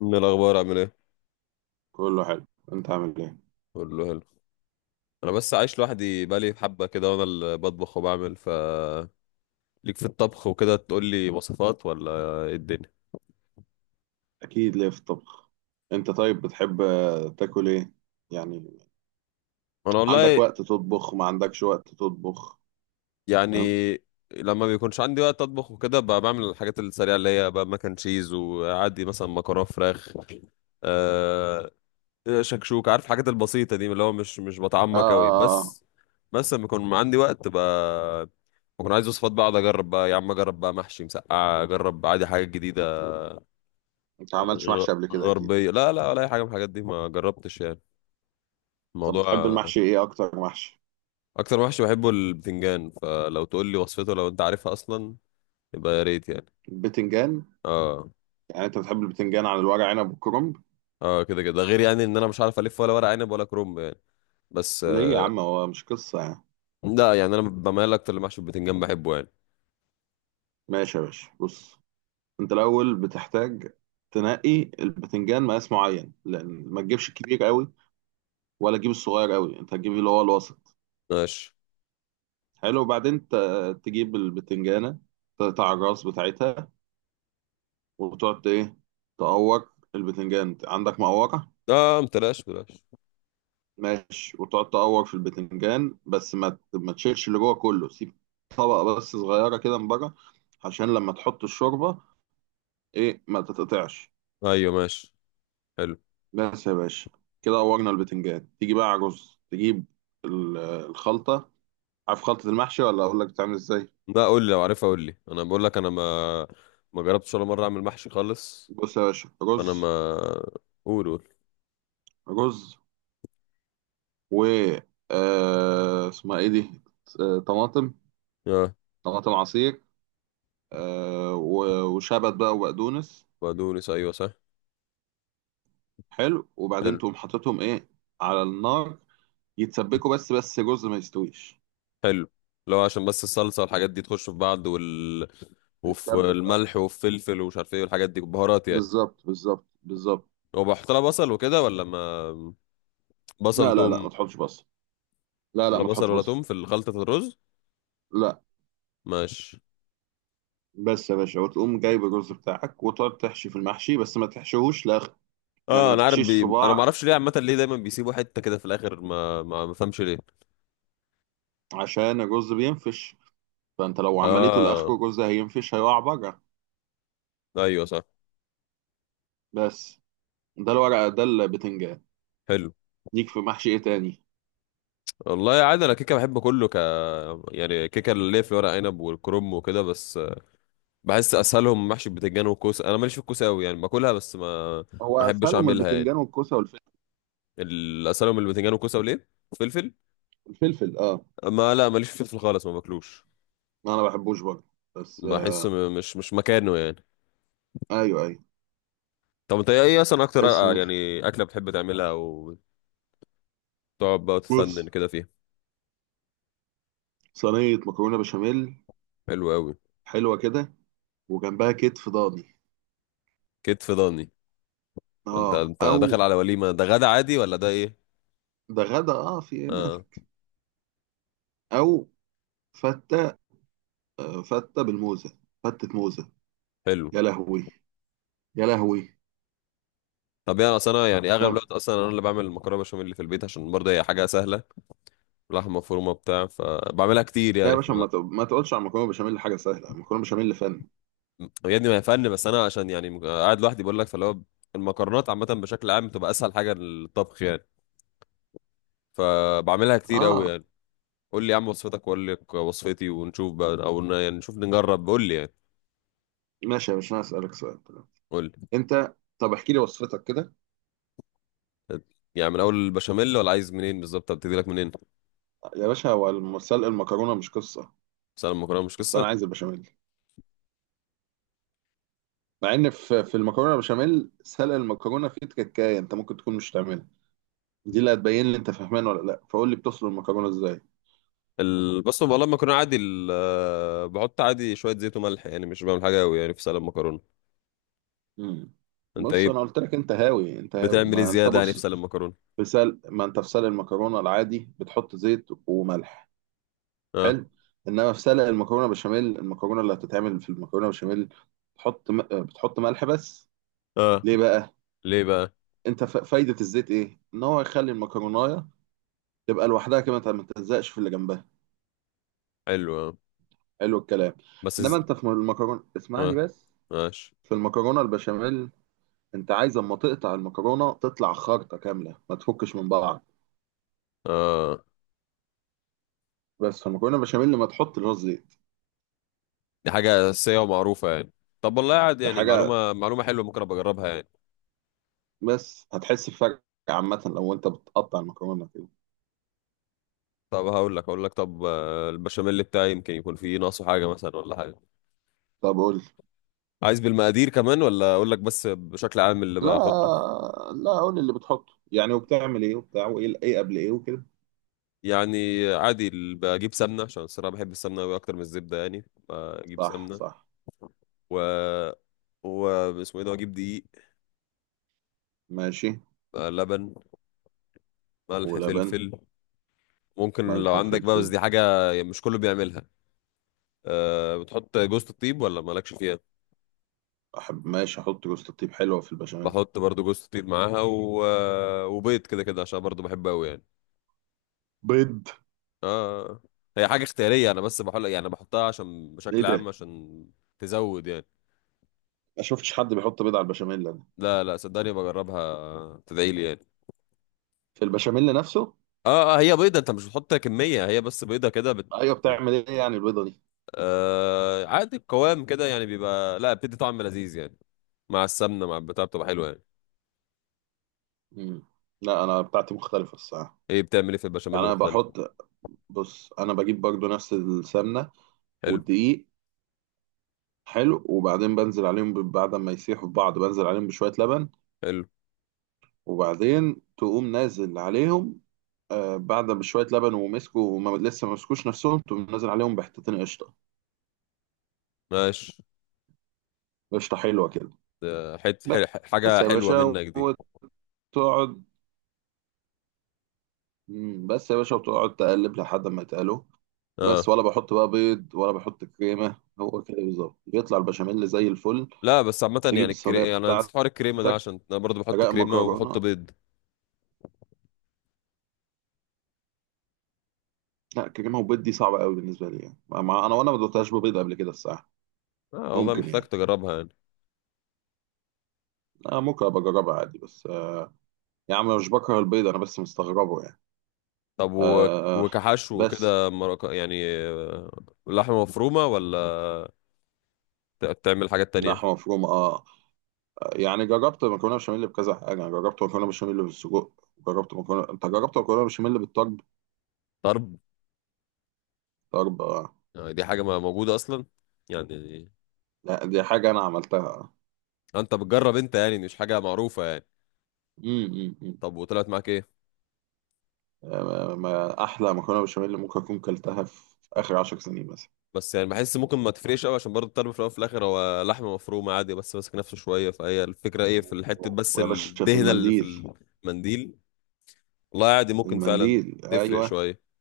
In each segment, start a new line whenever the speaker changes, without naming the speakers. من الاخبار عامل ايه؟
كله حلو. انت عامل ايه؟
كله حلو. انا بس عايش لوحدي بقالي حبه كده، وانا اللي بطبخ وبعمل، ف ليك في الطبخ وكده، تقول لي وصفات ولا ايه الدنيا؟
اكيد ليه في الطبخ. انت طيب بتحب تاكل ايه يعني؟
انا
عندك
والله
وقت تطبخ ما عندكش وقت تطبخ؟
يعني
فاهم.
لما بيكونش عندي وقت اطبخ وكده، بقى بعمل الحاجات السريعه اللي هي بقى مكن تشيز، وعادي مثلا مكرونه فراخ، أه شكشوك، عارف الحاجات البسيطه دي اللي هو مش
اه
بتعمق قوي،
اه اه آه.
بس. بس لما يكون عندي وقت بقى، بكون عايز وصفات، بقى اقعد اجرب، بقى يا عم اجرب بقى محشي، مسقعه، اجرب عادي حاجات جديده.
انت ما عملتش محشي قبل كده اكيد؟
غربية، لا لا، ولا أي حاجة من الحاجات دي ما جربتش، يعني
طب بتحب
الموضوع.
المحشي ايه، اكتر محشي؟
أكتر محشي بحبه البتنجان، فلو تقول لي وصفته لو أنت عارفها أصلا يبقى يا ريت يعني.
البتنجان؟
اه
يعني انت بتحب البتنجان على الورق عنب والكرنب؟
اه، كده كده، ده غير يعني إن أنا مش عارف ألف ولا ورق عنب ولا كرنب يعني، بس.
ليه يا عم، هو مش قصة يعني.
لا يعني أنا بميل أكتر لمحشي البتنجان، بحبه يعني.
ماشي يا باشا، بص. انت الاول بتحتاج تنقي البتنجان مقاس معين، لان ما تجيبش الكبير قوي ولا تجيب الصغير قوي، انت هتجيب اللي هو الوسط.
ماشي.
حلو، وبعدين تجيب البتنجانة، تقطع الراس بتاعتها، وتقعد ايه، تقور البتنجان، عندك مقورة.
اه، متلاش بلاش.
ماشي، وتقعد تقور في البتنجان، بس ما تشيلش اللي جوه كله، سيب طبقة بس صغيرة كده من بره، عشان لما تحط الشوربة ايه، ما تتقطعش.
أيوه، ماشي. حلو.
بس يا باشا، كده قورنا البتنجان. تيجي بقى على الرز، تجيب الخلطة. عارف خلطة المحشي ولا أقول لك بتعمل ازاي؟
لا، قول لي، لو عارفها قول لي، أنا بقول لك، أنا ما جربتش ولا مرة أعمل محشي خالص.
بص يا باشا،
أنا ما.
رز،
قول، قول.
رز و اسمها ايه دي، طماطم،
اه،
طماطم عصير، وشبت بقى وبقدونس.
بقدونس، أيوه صح.
حلو، وبعدين
حلو.
تقوم حاططهم ايه، على النار، يتسبكوا بس، جزء ما يستويش.
حلو، لو عشان بس الصلصة والحاجات دي تخش في بعض، وفي
بتسبك، اه،
الملح والفلفل ومش عارف ايه والحاجات دي بهارات يعني.
بالظبط بالظبط بالظبط.
وبحط لها بصل وكده، ولا ما؟ بصل،
لا لا لا، ما
توم.
تحطش بصل. لا لا،
ولا
ما تحطش
بصل ولا
بصل.
توم في الخلطة الرز؟
لا.
ماشي.
بس يا باشا، وتقوم جايب الرز بتاعك وتقعد تحشي في المحشي، بس ما تحشيهوش لاخر. يعني
اه،
ما
انا عارف
تحشيش
انا ما
صباع،
اعرفش ليه، عامة ليه دايما بيسيبوا حتة كده في الاخر، ما فهمش ليه.
عشان الرز بينفش، فانت لو عمليته لاخره
اه،
الرز هينفش، هيقع بره.
ايوه صح.
بس. ده الورقة، ده البتنجان.
حلو.
ليك في محشي ايه تاني؟
والله عادي، انا كيكه بحب كله، يعني كيكه، اللي هي في ورق عنب والكرنب وكده، بس بحس اسهلهم محشي بتنجان وكوسه. انا ماليش في الكوسه قوي يعني، باكلها بس ما
هو
ما احبش
اسهلهم
اعملها يعني.
البتنجان والكوسة والفلفل.
اسهلهم البتنجان والكوسه وليه، فلفل.
الفلفل، اه.
ما لا، ماليش في الفلفل خالص، ما باكلوش.
انا ما بحبوش برضه. بس
بحسه
آه.
مش مكانه يعني.
ايوه ايوه.
طب انت ايه اصلا اكتر،
بس ماشي.
يعني اكله بتحب تعملها وتقعد بقى وتفنن
بص،
كده فيها؟
صينية مكرونة بشاميل،
حلو قوي.
حلوة كده، وجنبها كتف ضاني.
كتف ضاني. انت
اه،
انت داخل
او.
على وليمه، ده غدا عادي ولا ده ايه؟
ده غدا، اه، في ايه
اه،
مالك. او، فتة، آه، فتة بالموزة، فتة موزة.
حلو.
يا لهوي، يا لهوي.
طب يعني اصل انا يعني اغلب
لا
الوقت اصلا انا اللي بعمل المكرونه بشاميل اللي في البيت، عشان برضه هي حاجه سهله، لحمه مفرومه بتاع، فبعملها كتير
يا
يعني.
باشا، ما تقولش على مكرونة بشاميل حاجة سهلة، مكرونة بشاميل فن.
يا ابني ما هي فن، بس انا عشان يعني قاعد لوحدي بقول لك، فاللي هو المكرونات عامه بشكل عام بتبقى اسهل حاجه للطبخ يعني، فبعملها كتير قوي
اه،
يعني. قول لي يا عم وصفتك واقول لك وصفتي، ونشوف بقى او يعني نشوف نجرب، قول لي يعني.
ماشي يا باشا، انا اسألك سؤال.
قول
انت، طب احكي لي وصفتك كده.
لي يعني من اول البشاميل، ولا عايز منين بالظبط، ابتدي لك منين؟
يا باشا، هو سلق المكرونه مش قصه،
بس انا المكرونه مش
بس انا
قصه.
عايز البشاميل. مع ان في المكرونه بشاميل سلق المكرونه فيه تكايه، انت ممكن تكون مش تعملها، دي اللي هتبين لي انت فهمان ولا لا. فقول لي بتسلق المكرونه ازاي؟
بص، والله المكرونه عادي، ال... آه، بحط عادي شويه زيت وملح يعني، مش بعمل حاجه قوي يعني في سلق المكرونه.
امم
انت
بص،
ايه
انا قلت لك انت هاوي، انت هاوي.
بتعمل ايه
ما انت
زياده يعني في
بص
سلق المكرونه؟
في سلق، ما انت في سلق المكرونه العادي بتحط زيت وملح.
اه
حلو. انما في سلق المكرونه بشاميل، المكرونه اللي هتتعمل في المكرونه بشاميل، بتحط ملح بس.
اه،
ليه بقى؟
ليه بقى؟
انت فايدة الزيت ايه؟ ان هو يخلي المكرونايه تبقى لوحدها كده، انت ما تلزقش في اللي جنبها.
حلو آه.
حلو الكلام. انما
بس
انت في المكرونة، اسمعني
آه.
بس،
ماشي
في المكرونة البشاميل، انت عايز اما تقطع المكرونة تطلع خارطة كاملة، ما تفكش من بعض.
آه.
بس في المكرونة البشاميل، لما تحط اللي هو الزيت،
دي حاجة أساسية ومعروفة يعني، طب والله قاعد
ده
يعني،
حاجة،
معلومة معلومة حلوة، ممكن أبقى أجربها يعني.
بس هتحس بفرق. عامة لو انت بتقطع المكرونة كده.
طب هقول لك طب، البشاميل بتاعي يمكن يكون فيه ناقصه حاجة مثلا ولا حاجة.
طب قول لي.
عايز بالمقادير كمان، ولا أقول لك بس بشكل عام اللي بحطه؟
لا لا، قول لي اللي بتحطه يعني، وبتعمل ايه وبتاع، وايه ايه قبل ايه وكده.
يعني عادي، بجيب سمنة، عشان الصراحة بحب السمنة أوي أكتر من الزبدة يعني، بجيب
صح
سمنة،
صح.
و و اسمه ايه ده، اجيب دقيق،
ماشي.
لبن، ملح،
ولبن.
فلفل. ممكن لو
ملح
عندك بقى، بس
وفلفل.
دي حاجة يعني مش كله بيعملها. أه، بتحط جوزة الطيب ولا مالكش فيها؟
أحب، ماشي، أحط جوز الطيب، حلوة في البشاميل.
بحط برضو جوزة الطيب معاها، و... آه، وبيض كده كده، عشان برضو بحبه قوي يعني.
بيض؟
اه هي حاجة اختيارية، انا بس بحط يعني، انا بحطها عشان
إيه
بشكل
ده؟
عام، عشان تزود يعني.
ما شفتش حد بيحط بيض على البشاميل أنا.
لا لا، صدقني بجربها تدعي لي يعني.
في البشاميل نفسه؟
اه اه، هي بيضة، انت مش بتحط كمية، هي بس بيضة كده
أيوه، بتعمل إيه يعني البيضة دي؟
عادي القوام كده يعني بيبقى، لا بتدي طعم لذيذ يعني، مع السمنة، مع البتاع، بتبقى حلوة يعني.
مم. لا، أنا بتاعتي مختلفة الصراحة.
ايه بتعمل ايه في البشاميل
يعني أنا
مختلف؟
بحط، بص، أنا بجيب برضو نفس السمنة
حلو.
والدقيق. حلو، وبعدين بنزل عليهم بعد ما يسيحوا في بعض، بنزل عليهم بشوية لبن،
حلو،
وبعدين تقوم نازل عليهم، بعد بشوية لبن ومسكوا، وما لسه ما مسكوش نفسهم، تقوم نازل عليهم بحتتين قشطة.
ماشي،
قشطة حلوة كده.
حت حل
بس
حاجة
يا
حلوة
باشا،
منك دي.
وتقعد، بس يا باشا وتقعد تقلب لحد ما يتقلوا.
اه،
بس، ولا بحط بقى بيض، ولا بحط كريمة، هو كده بالظبط يطلع البشاميل زي الفل.
لا بس عامة يعني
تجيب الصينية
انا نسيت حوار الكريمة ده،
بتاعتك،
عشان انا برضو بحط
أجاء
كريمة وبحط
مكرونة.
بيض.
لا، كريمة وبيض دي صعبة قوي بالنسبة لي يعني، مع أنا، وأنا ما دوتهاش ببيض قبل كده الصراحة.
اه، والله
ممكن
محتاج
يعني.
تجربها يعني.
آه، ممكن أبقى أجربها عادي، بس آه. يا عم أنا مش بكره البيض، أنا بس مستغربه يعني.
طب
آه.
وكحشو
بس.
كده يعني، لحمة مفرومة، ولا بتعمل حاجات تانية؟
لحمة مفرومة، آه. يعني جربت مكرونه بشاميل بكذا حاجه، يعني جربت مكرونه بشاميل بالسجق، جربت مكرونه، انت جربت مكرونه بشاميل بالطرب؟
طرب.
طرب آه.
يعني دي حاجة ما موجودة اصلا يعني.
لا دي حاجه انا عملتها.
انت بتجرب انت يعني مش حاجة معروفة يعني.
امم
طب وطلعت معاك ايه؟
آه، ما احلى مكرونه بشاميل ممكن اكون كلتها في اخر 10 سنين مثلا.
بس يعني بحس ممكن ما تفرقش قوي، عشان برضه الطرب في الاول وفي الاخر هو لحمه مفرومه عادي، بس ماسك نفسه شويه، فهي الفكره ايه في الحته، بس
ويا باشا في
الدهنه اللي في
المنديل،
المنديل. والله عادي ممكن فعلا
المنديل،
تفرق
ايوه.
شويه.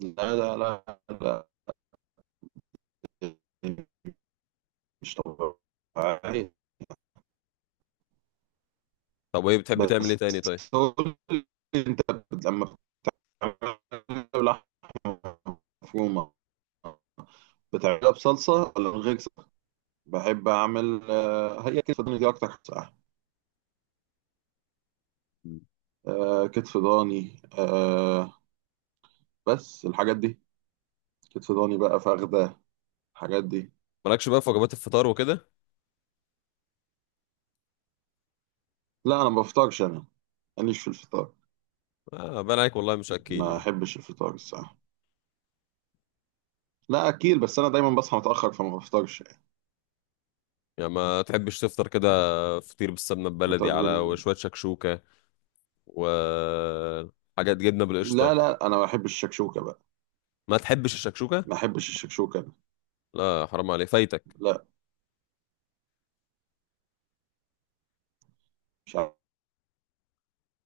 لا لا لا لا، مش طبيعي.
طب وايه بتحب تعمل ايه
بس
تاني طيب؟
قول لي، انت لما بتعملها بلحمه مفرومه، بتعملها بصلصة ولا من غير صلصة؟ بحب أعمل هي كتف ضاني دي أكتر حاجة بصراحة. آه، كتف ضاني، آه، بس الحاجات دي، كتف ضاني بقى، فخدة، الحاجات دي.
مالكش بقى في وجبات الفطار وكده؟
لا أنا ما بفطرش أنا، ماليش في الفطار،
آه، باين عليك والله مش اكيل
ما
يعني.
أحبش الفطار الصراحة. لا أكيل، بس أنا دايما بصحى متأخر فما بفطرش يعني.
يعني ما تحبش تفطر كده فطير بالسمنه البلدي،
فطار
على
بال...
وشويه شكشوكه، وحاجات جبنه
لا
بالقشطه؟
لا، أنا ما بحبش الشكشوكة بقى،
ما تحبش الشكشوكه؟
ما أحبش الشكشوكة أنا.
لا، حرام عليك فايتك.
لا، مش عارف.